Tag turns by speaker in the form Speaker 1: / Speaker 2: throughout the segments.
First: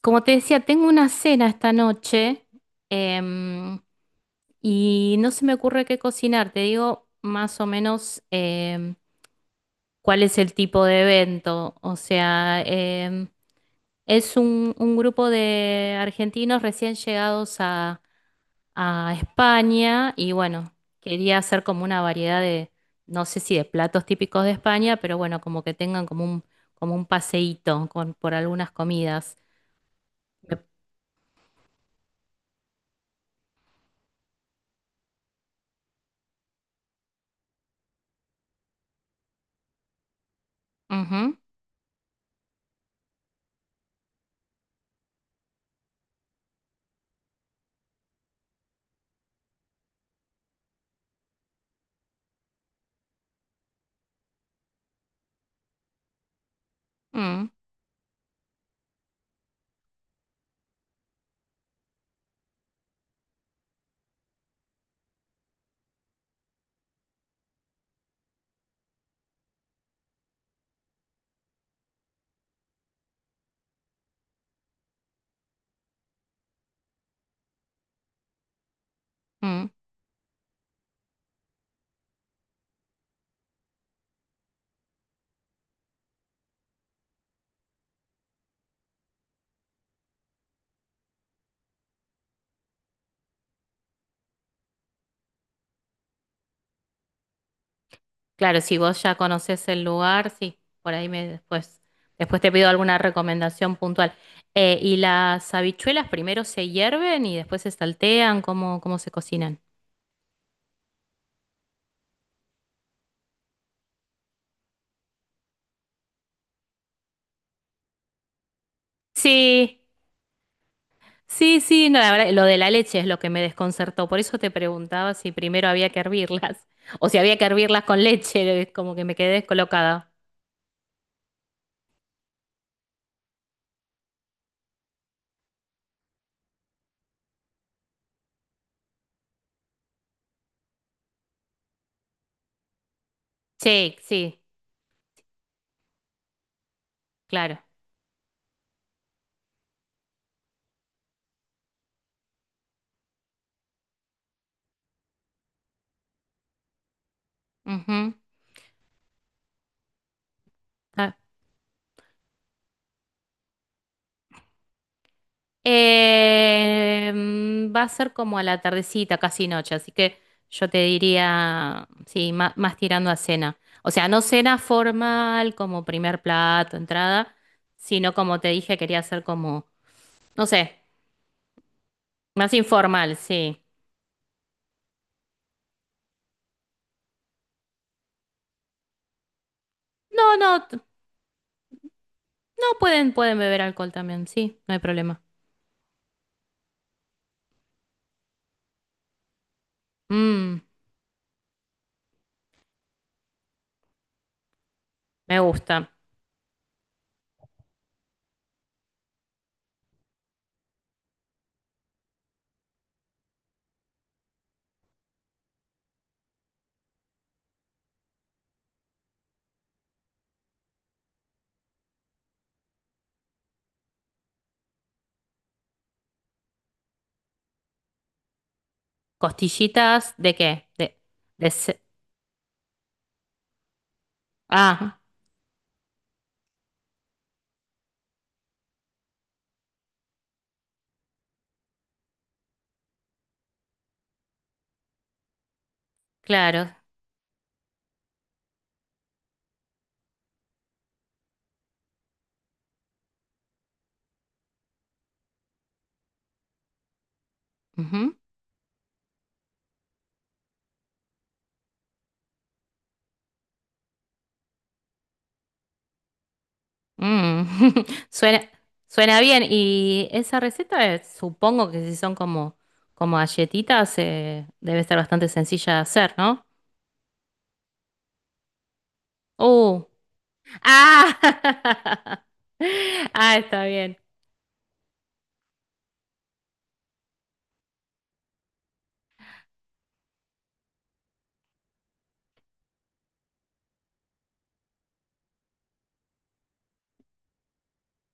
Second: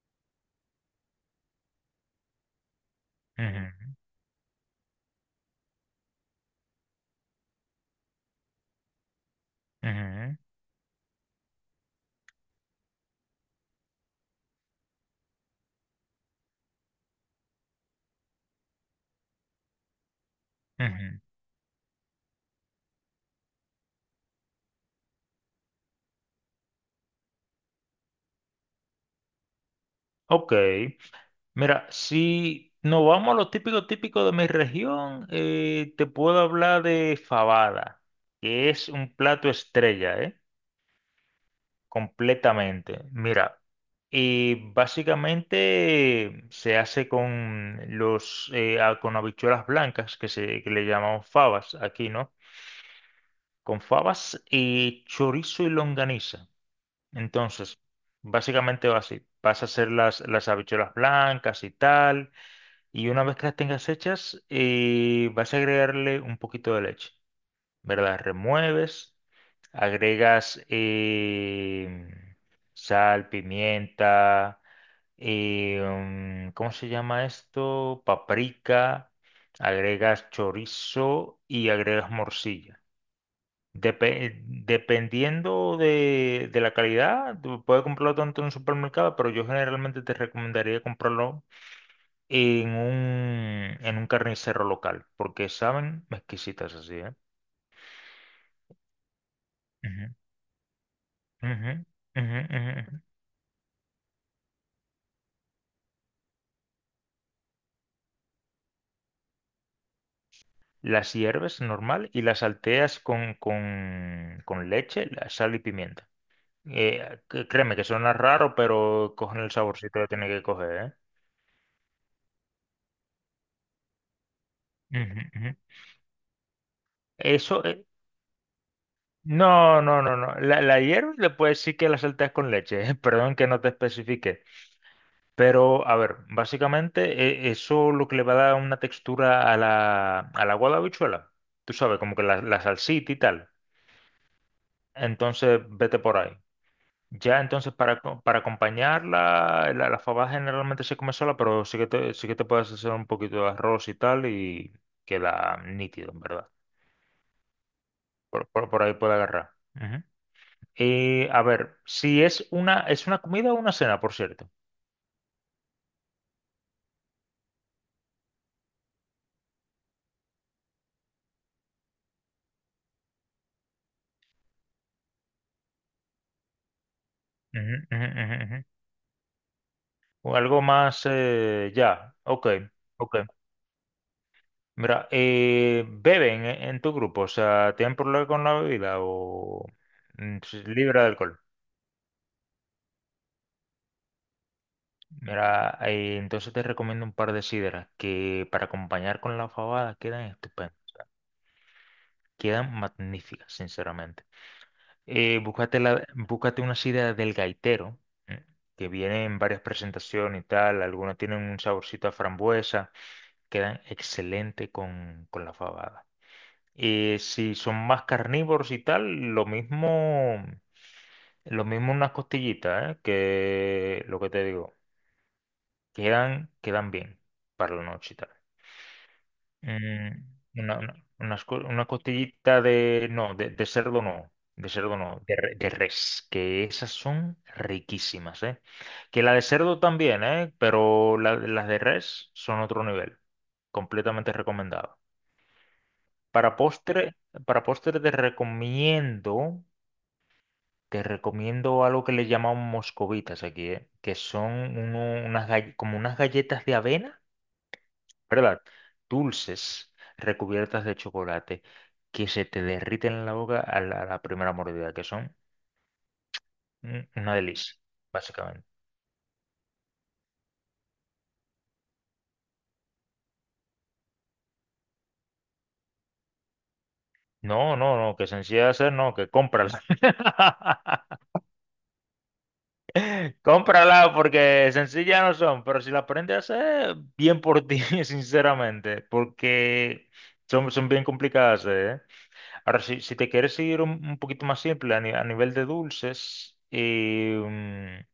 Speaker 1: Como te decía, tengo una cena esta noche em,
Speaker 2: Ujú,
Speaker 1: y no se me ocurre qué cocinar. Te digo más o menos em, cuál
Speaker 2: ujú,
Speaker 1: es el tipo de evento. O sea, es un grupo de argentinos recién llegados a España y bueno,
Speaker 2: ujú.
Speaker 1: quería hacer como una variedad de, no sé si de platos típicos de España, pero bueno, como que tengan como un paseíto por algunas comidas.
Speaker 2: Ok,
Speaker 1: Me-
Speaker 2: mira, si nos vamos a lo típico típico de mi región, te puedo hablar de fabada, que es un plato estrella, ¿eh?
Speaker 1: ujú,
Speaker 2: Completamente. Mira, y básicamente se hace con los con habichuelas blancas, que se que le llamamos fabas aquí, ¿no? Con fabas y chorizo y longaniza.
Speaker 1: mm,
Speaker 2: Entonces, básicamente va así. Vas a hacer las habichuelas blancas y tal. Y una vez que las tengas hechas, vas a agregarle un poquito de leche, ¿verdad? Remueves, agregas sal, pimienta, ¿cómo se llama esto? Paprika,
Speaker 1: mm.
Speaker 2: agregas chorizo y agregas morcilla. Dependiendo de la calidad, tú puedes comprarlo tanto en un supermercado, pero yo generalmente te recomendaría comprarlo en en un carnicero local, porque saben exquisitas así, ¿eh?
Speaker 1: Claro, si vos ya conocés el
Speaker 2: Ujú,
Speaker 1: lugar, sí, por ahí me
Speaker 2: ujú,
Speaker 1: después,
Speaker 2: ujú,
Speaker 1: después te pido
Speaker 2: ujú,
Speaker 1: alguna
Speaker 2: ujú.
Speaker 1: recomendación puntual. ¿Y las habichuelas primero se hierven y después se saltean? ¿Cómo, cómo se cocinan?
Speaker 2: Las hierves normal y las salteas con leche, la sal y pimienta. Créeme que suena raro, pero cogen el
Speaker 1: Sí,
Speaker 2: saborcito que tiene que coger, ¿eh?
Speaker 1: sí, sí, no, la verdad, lo de la leche es lo que me desconcertó, por eso te preguntaba
Speaker 2: Ujú,
Speaker 1: si
Speaker 2: ujú.
Speaker 1: primero había que hervirlas o si había que
Speaker 2: Eso,
Speaker 1: hervirlas con leche, como que me quedé
Speaker 2: no, no,
Speaker 1: descolocada.
Speaker 2: no, no. La hierves, le puedes decir que la salteas con leche. Perdón que no te especifique. Pero, a ver, básicamente eso lo que le va a dar una textura a al agua de habichuela. Tú sabes, como que la salsita y tal.
Speaker 1: Sí, sí,
Speaker 2: Entonces, vete por ahí. Ya,
Speaker 1: claro.
Speaker 2: entonces, para acompañarla, la fabada generalmente se come sola, pero sí que te puedes hacer un poquito de arroz y tal y queda nítido, en verdad.
Speaker 1: Ujú.
Speaker 2: Por ahí puede agarrar.
Speaker 1: Ah,
Speaker 2: A ver, si es es una comida o una cena, por cierto.
Speaker 1: eh, va a ser como a la tardecita, casi noche, así que yo te diría, sí, ma- más, tirando a cena. O sea, no cena formal como primer plato, entrada,
Speaker 2: Ujú, ujú,
Speaker 1: sino
Speaker 2: ujú,
Speaker 1: como te
Speaker 2: ujú.
Speaker 1: dije, quería hacer como,
Speaker 2: O
Speaker 1: no
Speaker 2: algo
Speaker 1: sé,
Speaker 2: más, ya, ok,
Speaker 1: más informal,
Speaker 2: ok.
Speaker 1: sí.
Speaker 2: Mira, ¿beben en tu grupo? O sea, ¿tienen problema con la bebida o
Speaker 1: No,
Speaker 2: mm,
Speaker 1: no, t- no
Speaker 2: libre de alcohol?
Speaker 1: pueden, pueden beber alcohol también, sí, no hay problema.
Speaker 2: Mira, entonces te recomiendo un par de sidras que para acompañar con la fabada quedan
Speaker 1: Mm,
Speaker 2: estupendas, quedan magníficas, sinceramente.
Speaker 1: me gusta.
Speaker 2: Búscate una sidra del gaitero, ¿eh? Que viene en varias presentaciones y tal. Algunas tienen un saborcito a frambuesa, quedan excelente con la fabada. Si son más carnívoros y tal, lo mismo, lo mismo unas costillitas, ¿eh? Que lo que te digo, quedan, quedan bien para la noche y tal. Mm,
Speaker 1: ¿Costillitas de qué? De ce-
Speaker 2: una costillita de... No, de cerdo no. De cerdo
Speaker 1: ah,
Speaker 2: no. De, de res. Que esas son riquísimas, ¿eh? Que la de cerdo también, ¿eh? Pero las de res son otro nivel. Completamente recomendado. Para
Speaker 1: claro.
Speaker 2: postre, para postre te recomiendo... Te recomiendo algo que le llamamos moscovitas aquí, ¿eh? Que son como unas galletas de avena, ¿verdad? Dulces recubiertas de chocolate que se te derriten en la boca a a la primera mordida, que son mm, una
Speaker 1: Mm,
Speaker 2: delicia,
Speaker 1: suena,
Speaker 2: básicamente.
Speaker 1: suena bien. Y esa receta, supongo que si son como, como galletitas, debe estar bastante sencilla de hacer, ¿no?
Speaker 2: No, no, no, que sencilla de hacer, no, que cómprala.
Speaker 1: ¡Uh! ¡Ah! Ah, está bien.
Speaker 2: Cómprala porque sencillas no son, pero si la aprendes a hacer, bien por ti, sinceramente, porque son, son bien complicadas, ¿eh? Ahora, si te quieres ir un poquito más simple a, a nivel de dulces,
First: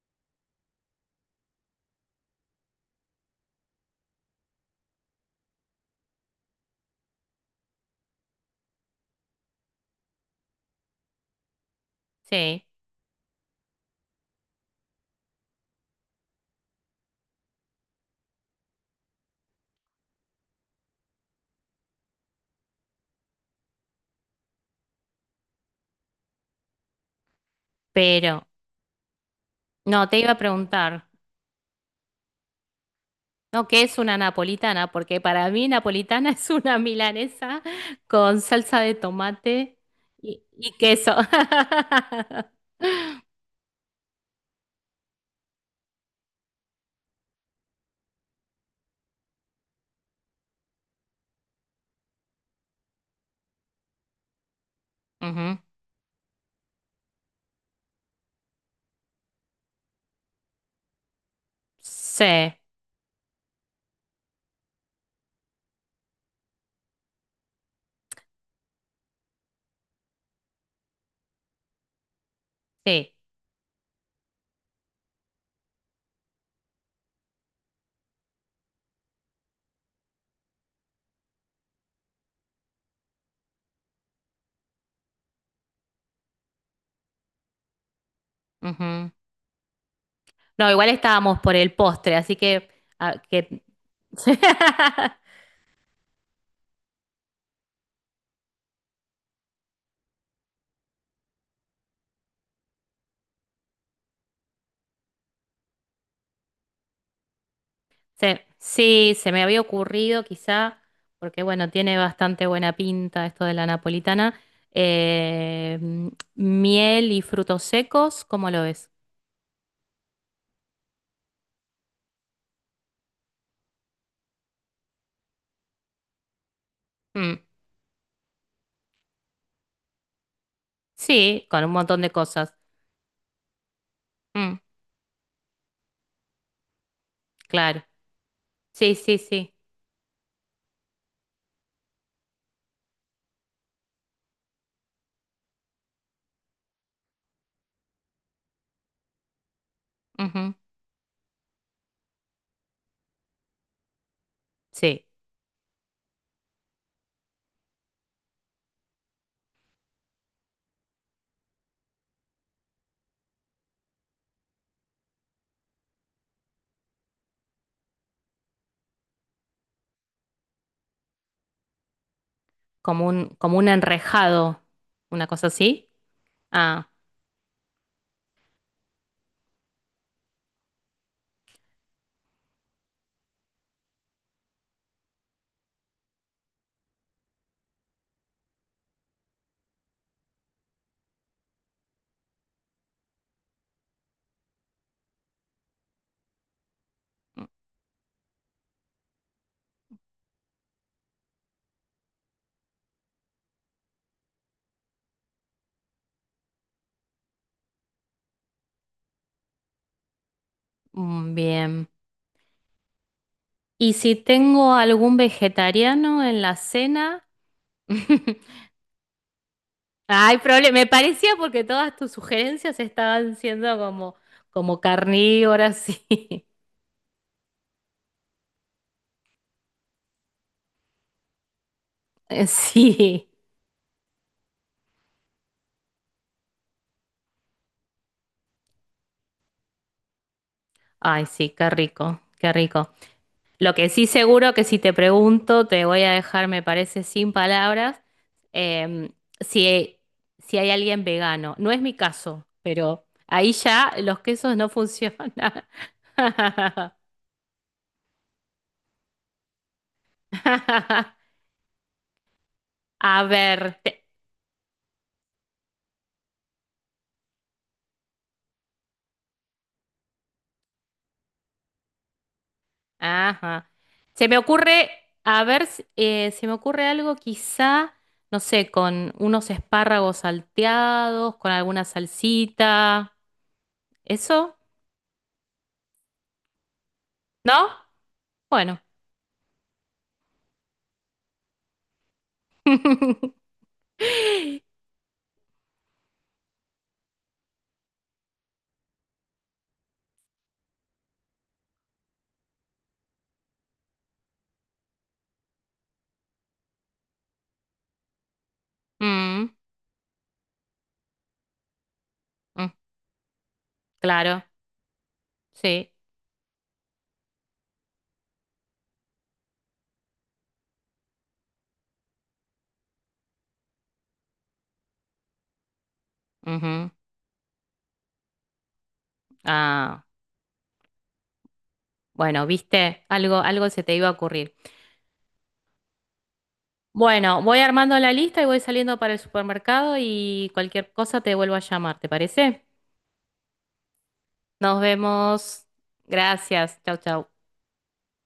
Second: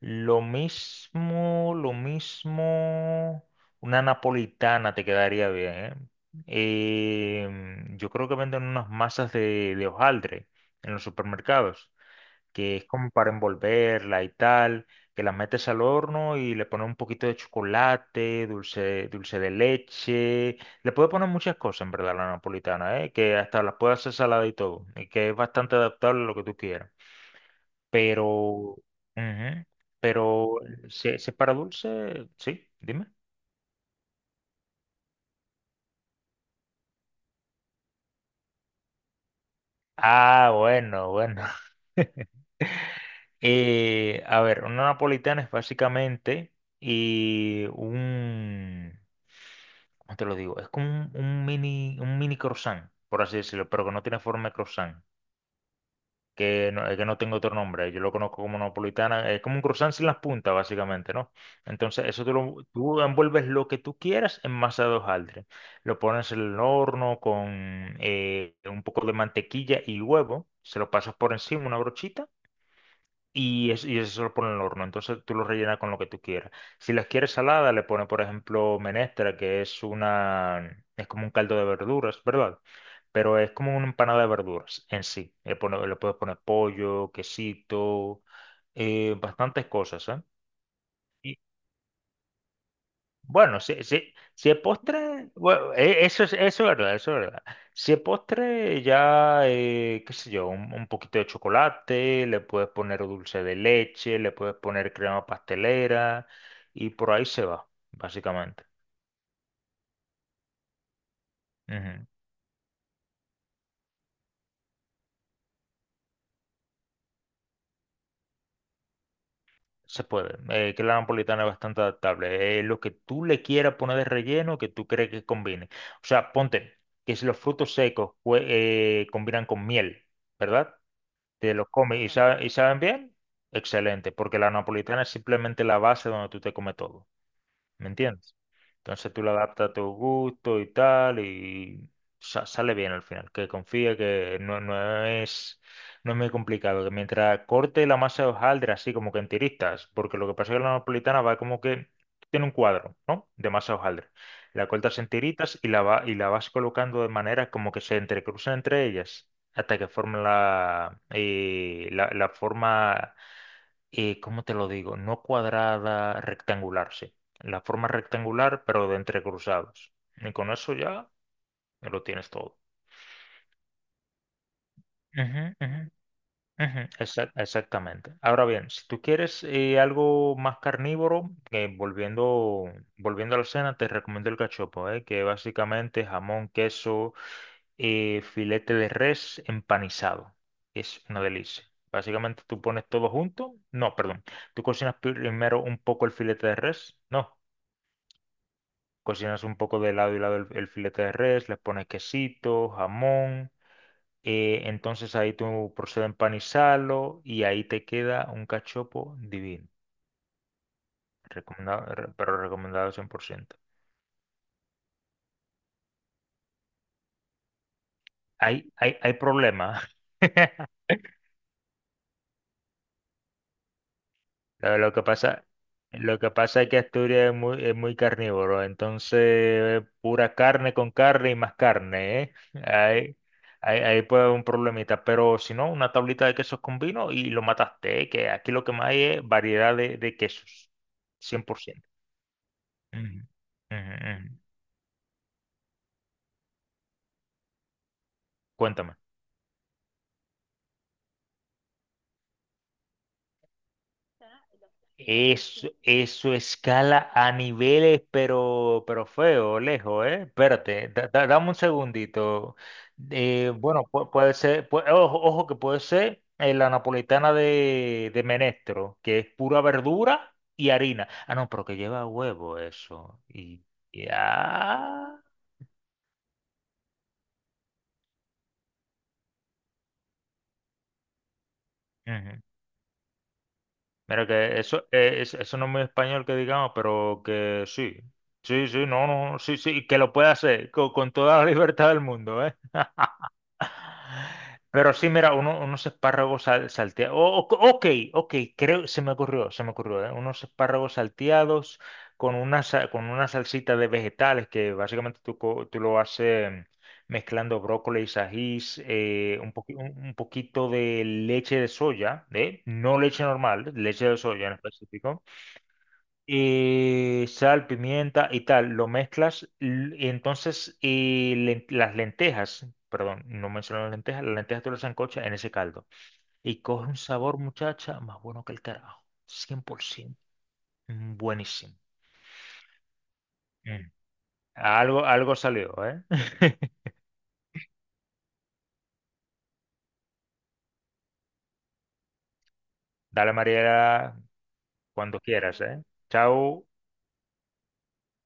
Speaker 2: lo mismo, lo mismo. Una napolitana te quedaría bien, ¿eh? Em, yo creo que venden unas masas de hojaldre en los supermercados,
Speaker 1: Sí.
Speaker 2: que es como para envolverla y tal, que la metes al horno y le pones un poquito de chocolate, dulce, dulce de leche. Le puedes poner muchas cosas, en verdad, a la napolitana, ¿eh? Que hasta las puedes hacer salada y todo, y que es bastante adaptable a lo que tú quieras pero,
Speaker 1: Pero,
Speaker 2: ujú,
Speaker 1: no, te iba a
Speaker 2: pero,
Speaker 1: preguntar,
Speaker 2: se para dulce? Sí, dime.
Speaker 1: ¿no? ¿Qué es una napolitana? Porque para mí napolitana es una milanesa con salsa de tomate
Speaker 2: Ah,
Speaker 1: y
Speaker 2: bueno,
Speaker 1: queso.
Speaker 2: bueno. A ver, una napolitana es básicamente y un, ¿cómo te lo digo? Es como un mini croissant, por así decirlo, pero que no tiene forma de croissant.
Speaker 1: Ujú.
Speaker 2: Que no, es que no tengo otro nombre, yo lo conozco como napolitana, es como un croissant sin las puntas, básicamente, ¿no? Entonces, eso
Speaker 1: Sí,
Speaker 2: tú envuelves lo que tú quieras en masa de hojaldre, lo pones en el horno con un poco de mantequilla y huevo, se lo pasas por encima, una brochita,
Speaker 1: sí.
Speaker 2: y eso lo pone en el horno. Entonces tú lo rellenas con lo que tú quieras. Si las quieres salada, le pones, por ejemplo, menestra, que es es como un caldo de verduras, ¿verdad? Pero es como una empanada de verduras en sí. Le puedes poner pollo, quesito, bastantes cosas, ¿eh?
Speaker 1: No, igual estábamos por el postre, así que, ah,
Speaker 2: Bueno,
Speaker 1: que...
Speaker 2: si es postre, bueno, eso es verdad, eso es verdad. Si es postre, ya, qué sé yo, un poquito de chocolate, le puedes poner dulce de leche, le puedes poner crema pastelera y por ahí se va,
Speaker 1: Se-
Speaker 2: básicamente.
Speaker 1: sí, se me había ocurrido quizá, porque bueno, tiene
Speaker 2: Ujú,
Speaker 1: bastante buena pinta esto de la napolitana. Eh, miel y frutos secos, ¿cómo lo ves?
Speaker 2: se puede. Que la napolitana es bastante adaptable. Lo que tú le quieras poner de relleno, que tú crees que combine. O sea, ponte que si los
Speaker 1: Mm,
Speaker 2: frutos secos combinan con miel, ¿verdad?
Speaker 1: sí,
Speaker 2: Te
Speaker 1: con
Speaker 2: lo
Speaker 1: un montón
Speaker 2: comes y,
Speaker 1: de
Speaker 2: y
Speaker 1: cosas.
Speaker 2: saben bien, excelente, porque la
Speaker 1: Mm,
Speaker 2: napolitana es simplemente la base donde tú te comes todo.
Speaker 1: claro.
Speaker 2: ¿Me entiendes?
Speaker 1: Sí,
Speaker 2: Entonces
Speaker 1: sí,
Speaker 2: tú lo
Speaker 1: sí.
Speaker 2: adaptas a tu gusto y tal, y sale bien al final. Que confíe que no, no es, no es muy complicado. Que mientras corte la masa de hojaldre, así como que en tiritas, porque lo que pasa
Speaker 1: Ujú,
Speaker 2: es que la napolitana va como que tiene un cuadro, ¿no? De masa de hojaldre. La cortas
Speaker 1: sí,
Speaker 2: en tiritas y y la vas colocando de manera como que se entrecruzan entre ellas hasta que formen la, la forma, ¿cómo te lo digo? No cuadrada, rectangular, sí. La forma rectangular, pero de entrecruzados. Y con eso ya lo tienes todo.
Speaker 1: como un enrejado, una cosa
Speaker 2: Ujú,
Speaker 1: así.
Speaker 2: ujú, ujú,
Speaker 1: Ah,
Speaker 2: exactamente. Ahora bien, si tú quieres algo más carnívoro, volviendo, volviendo a la cena, te recomiendo el cachopo, que básicamente jamón, queso, filete de res empanizado. Es una delicia. Básicamente tú pones todo junto. No, perdón. Tú cocinas primero un poco el filete de res. No. Cocinas un poco de lado y lado el filete de res, le pones quesito, jamón, entonces ahí tú procedes a empanizarlo y ahí te queda un cachopo divino.
Speaker 1: mm,
Speaker 2: Recomendado,
Speaker 1: bien.
Speaker 2: pero recomendado 100%.
Speaker 1: Y si tengo algún vegetariano en la cena,
Speaker 2: Hay, hay, hay problema.
Speaker 1: hay problema. Me parecía porque todas tus sugerencias estaban siendo como,
Speaker 2: Lo,
Speaker 1: como
Speaker 2: lo que pasa,
Speaker 1: carnívoras,
Speaker 2: lo que
Speaker 1: sí.
Speaker 2: pasa es que Asturias es muy carnívoro, entonces pura carne con carne y más carne, ¿eh? Ahí,
Speaker 1: Sí.
Speaker 2: ahí, ahí puede haber un problemita, pero si no, una tablita de quesos con vino y lo mataste, ¿eh? Que aquí lo que más hay es variedad de quesos,
Speaker 1: Ay, sí, qué
Speaker 2: 100%.
Speaker 1: rico, qué rico.
Speaker 2: Ujú,
Speaker 1: Lo que
Speaker 2: ujú,
Speaker 1: sí
Speaker 2: ujú.
Speaker 1: seguro que si te pregunto, te voy a dejar, me parece, sin palabras,
Speaker 2: Cuéntame.
Speaker 1: em, si, si hay alguien vegano. No es mi caso, pero ahí ya los quesos no funcionan.
Speaker 2: Eso escala a niveles, pero feo, lejos, ¿eh? Espérate, dame un segundito.
Speaker 1: A ver.
Speaker 2: Bueno,
Speaker 1: Te-
Speaker 2: puede ser, ojo, ojo que puede ser la napolitana de Menestro, que es pura verdura y harina. Ah, no, pero que lleva huevo eso. Y
Speaker 1: ajá. Se me ocurre,
Speaker 2: ya.
Speaker 1: a ver, si- se me ocurre algo quizá, no sé, con unos espárragos salteados, con alguna
Speaker 2: Ujú.
Speaker 1: salsita.
Speaker 2: Mira
Speaker 1: ¿Eso?
Speaker 2: que eso, eso no es muy español que digamos, pero que
Speaker 1: ¿No?
Speaker 2: sí. Sí,
Speaker 1: Bueno.
Speaker 2: sí, no, no, sí, sí, que lo puede hacer con toda la libertad del mundo, ¿eh? Pero sí, mira, unos espárragos salteados. Ok, ok, creo, se me ocurrió, ¿eh? Unos espárragos salteados con con una salsita de vegetales que básicamente tú, tú lo haces mm, mezclando brócoli, ajís,
Speaker 1: Mm,
Speaker 2: un poquito de leche de soya, ¿eh?
Speaker 1: mm,
Speaker 2: No leche normal, leche de
Speaker 1: claro,
Speaker 2: soya en específico,
Speaker 1: sí.
Speaker 2: sal, pimienta y tal, lo mezclas y entonces las lentejas, perdón, no mencioné las lentejas tú las sancochas en ese caldo y coge
Speaker 1: Ujú.
Speaker 2: un sabor, muchacha, más bueno que el carajo,
Speaker 1: Ah,
Speaker 2: 100%. Mm, buenísimo.
Speaker 1: bueno, viste, algo, algo se
Speaker 2: Mm.
Speaker 1: te iba a ocurrir.
Speaker 2: Algo, algo salió, ¿eh?
Speaker 1: Bueno, voy armando la lista y voy saliendo para el supermercado y cualquier cosa te vuelvo a llamar, ¿te parece?
Speaker 2: Dale, Mariela,
Speaker 1: Nos
Speaker 2: cuando quieras,
Speaker 1: vemos.
Speaker 2: ¿eh? Chao.
Speaker 1: Gracias. Chau, chau.